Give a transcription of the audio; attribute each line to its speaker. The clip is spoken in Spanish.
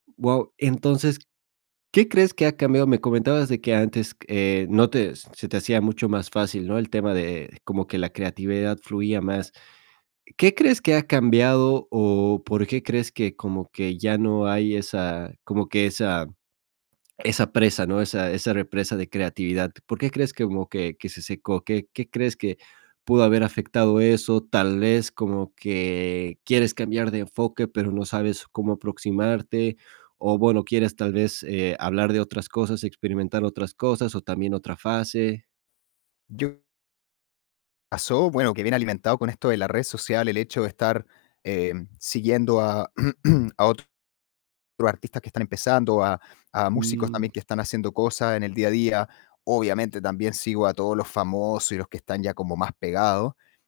Speaker 1: Guau. Entonces, ¿qué crees que ha cambiado? Me comentabas, de que antes, eh, no te se te hacía mucho más fácil, ¿no? El tema de como que la creatividad fluía más. ¿Qué crees que ha cambiado, o por qué crees, que como que ya no hay esa como que esa esa presa, ¿no? Esa esa represa de creatividad. ¿Por qué crees, que como que que se secó? ¿Qué qué crees, que pudo haber afectado eso? Tal vez, como que quieres cambiar de enfoque, pero no sabes cómo aproximarte, o bueno, quieres tal vez, eh, hablar de otras cosas, experimentar otras cosas, o también, otra fase.
Speaker 2: Yo pasó, bueno, que viene alimentado con esto, de la red social, el hecho de estar, eh, siguiendo a a otros artistas que están empezando, a a músicos, también,
Speaker 1: Mm.
Speaker 2: que están haciendo cosas, en el día a día. Obviamente, también sigo a todos los famosos, y los que están ya, como más pegados.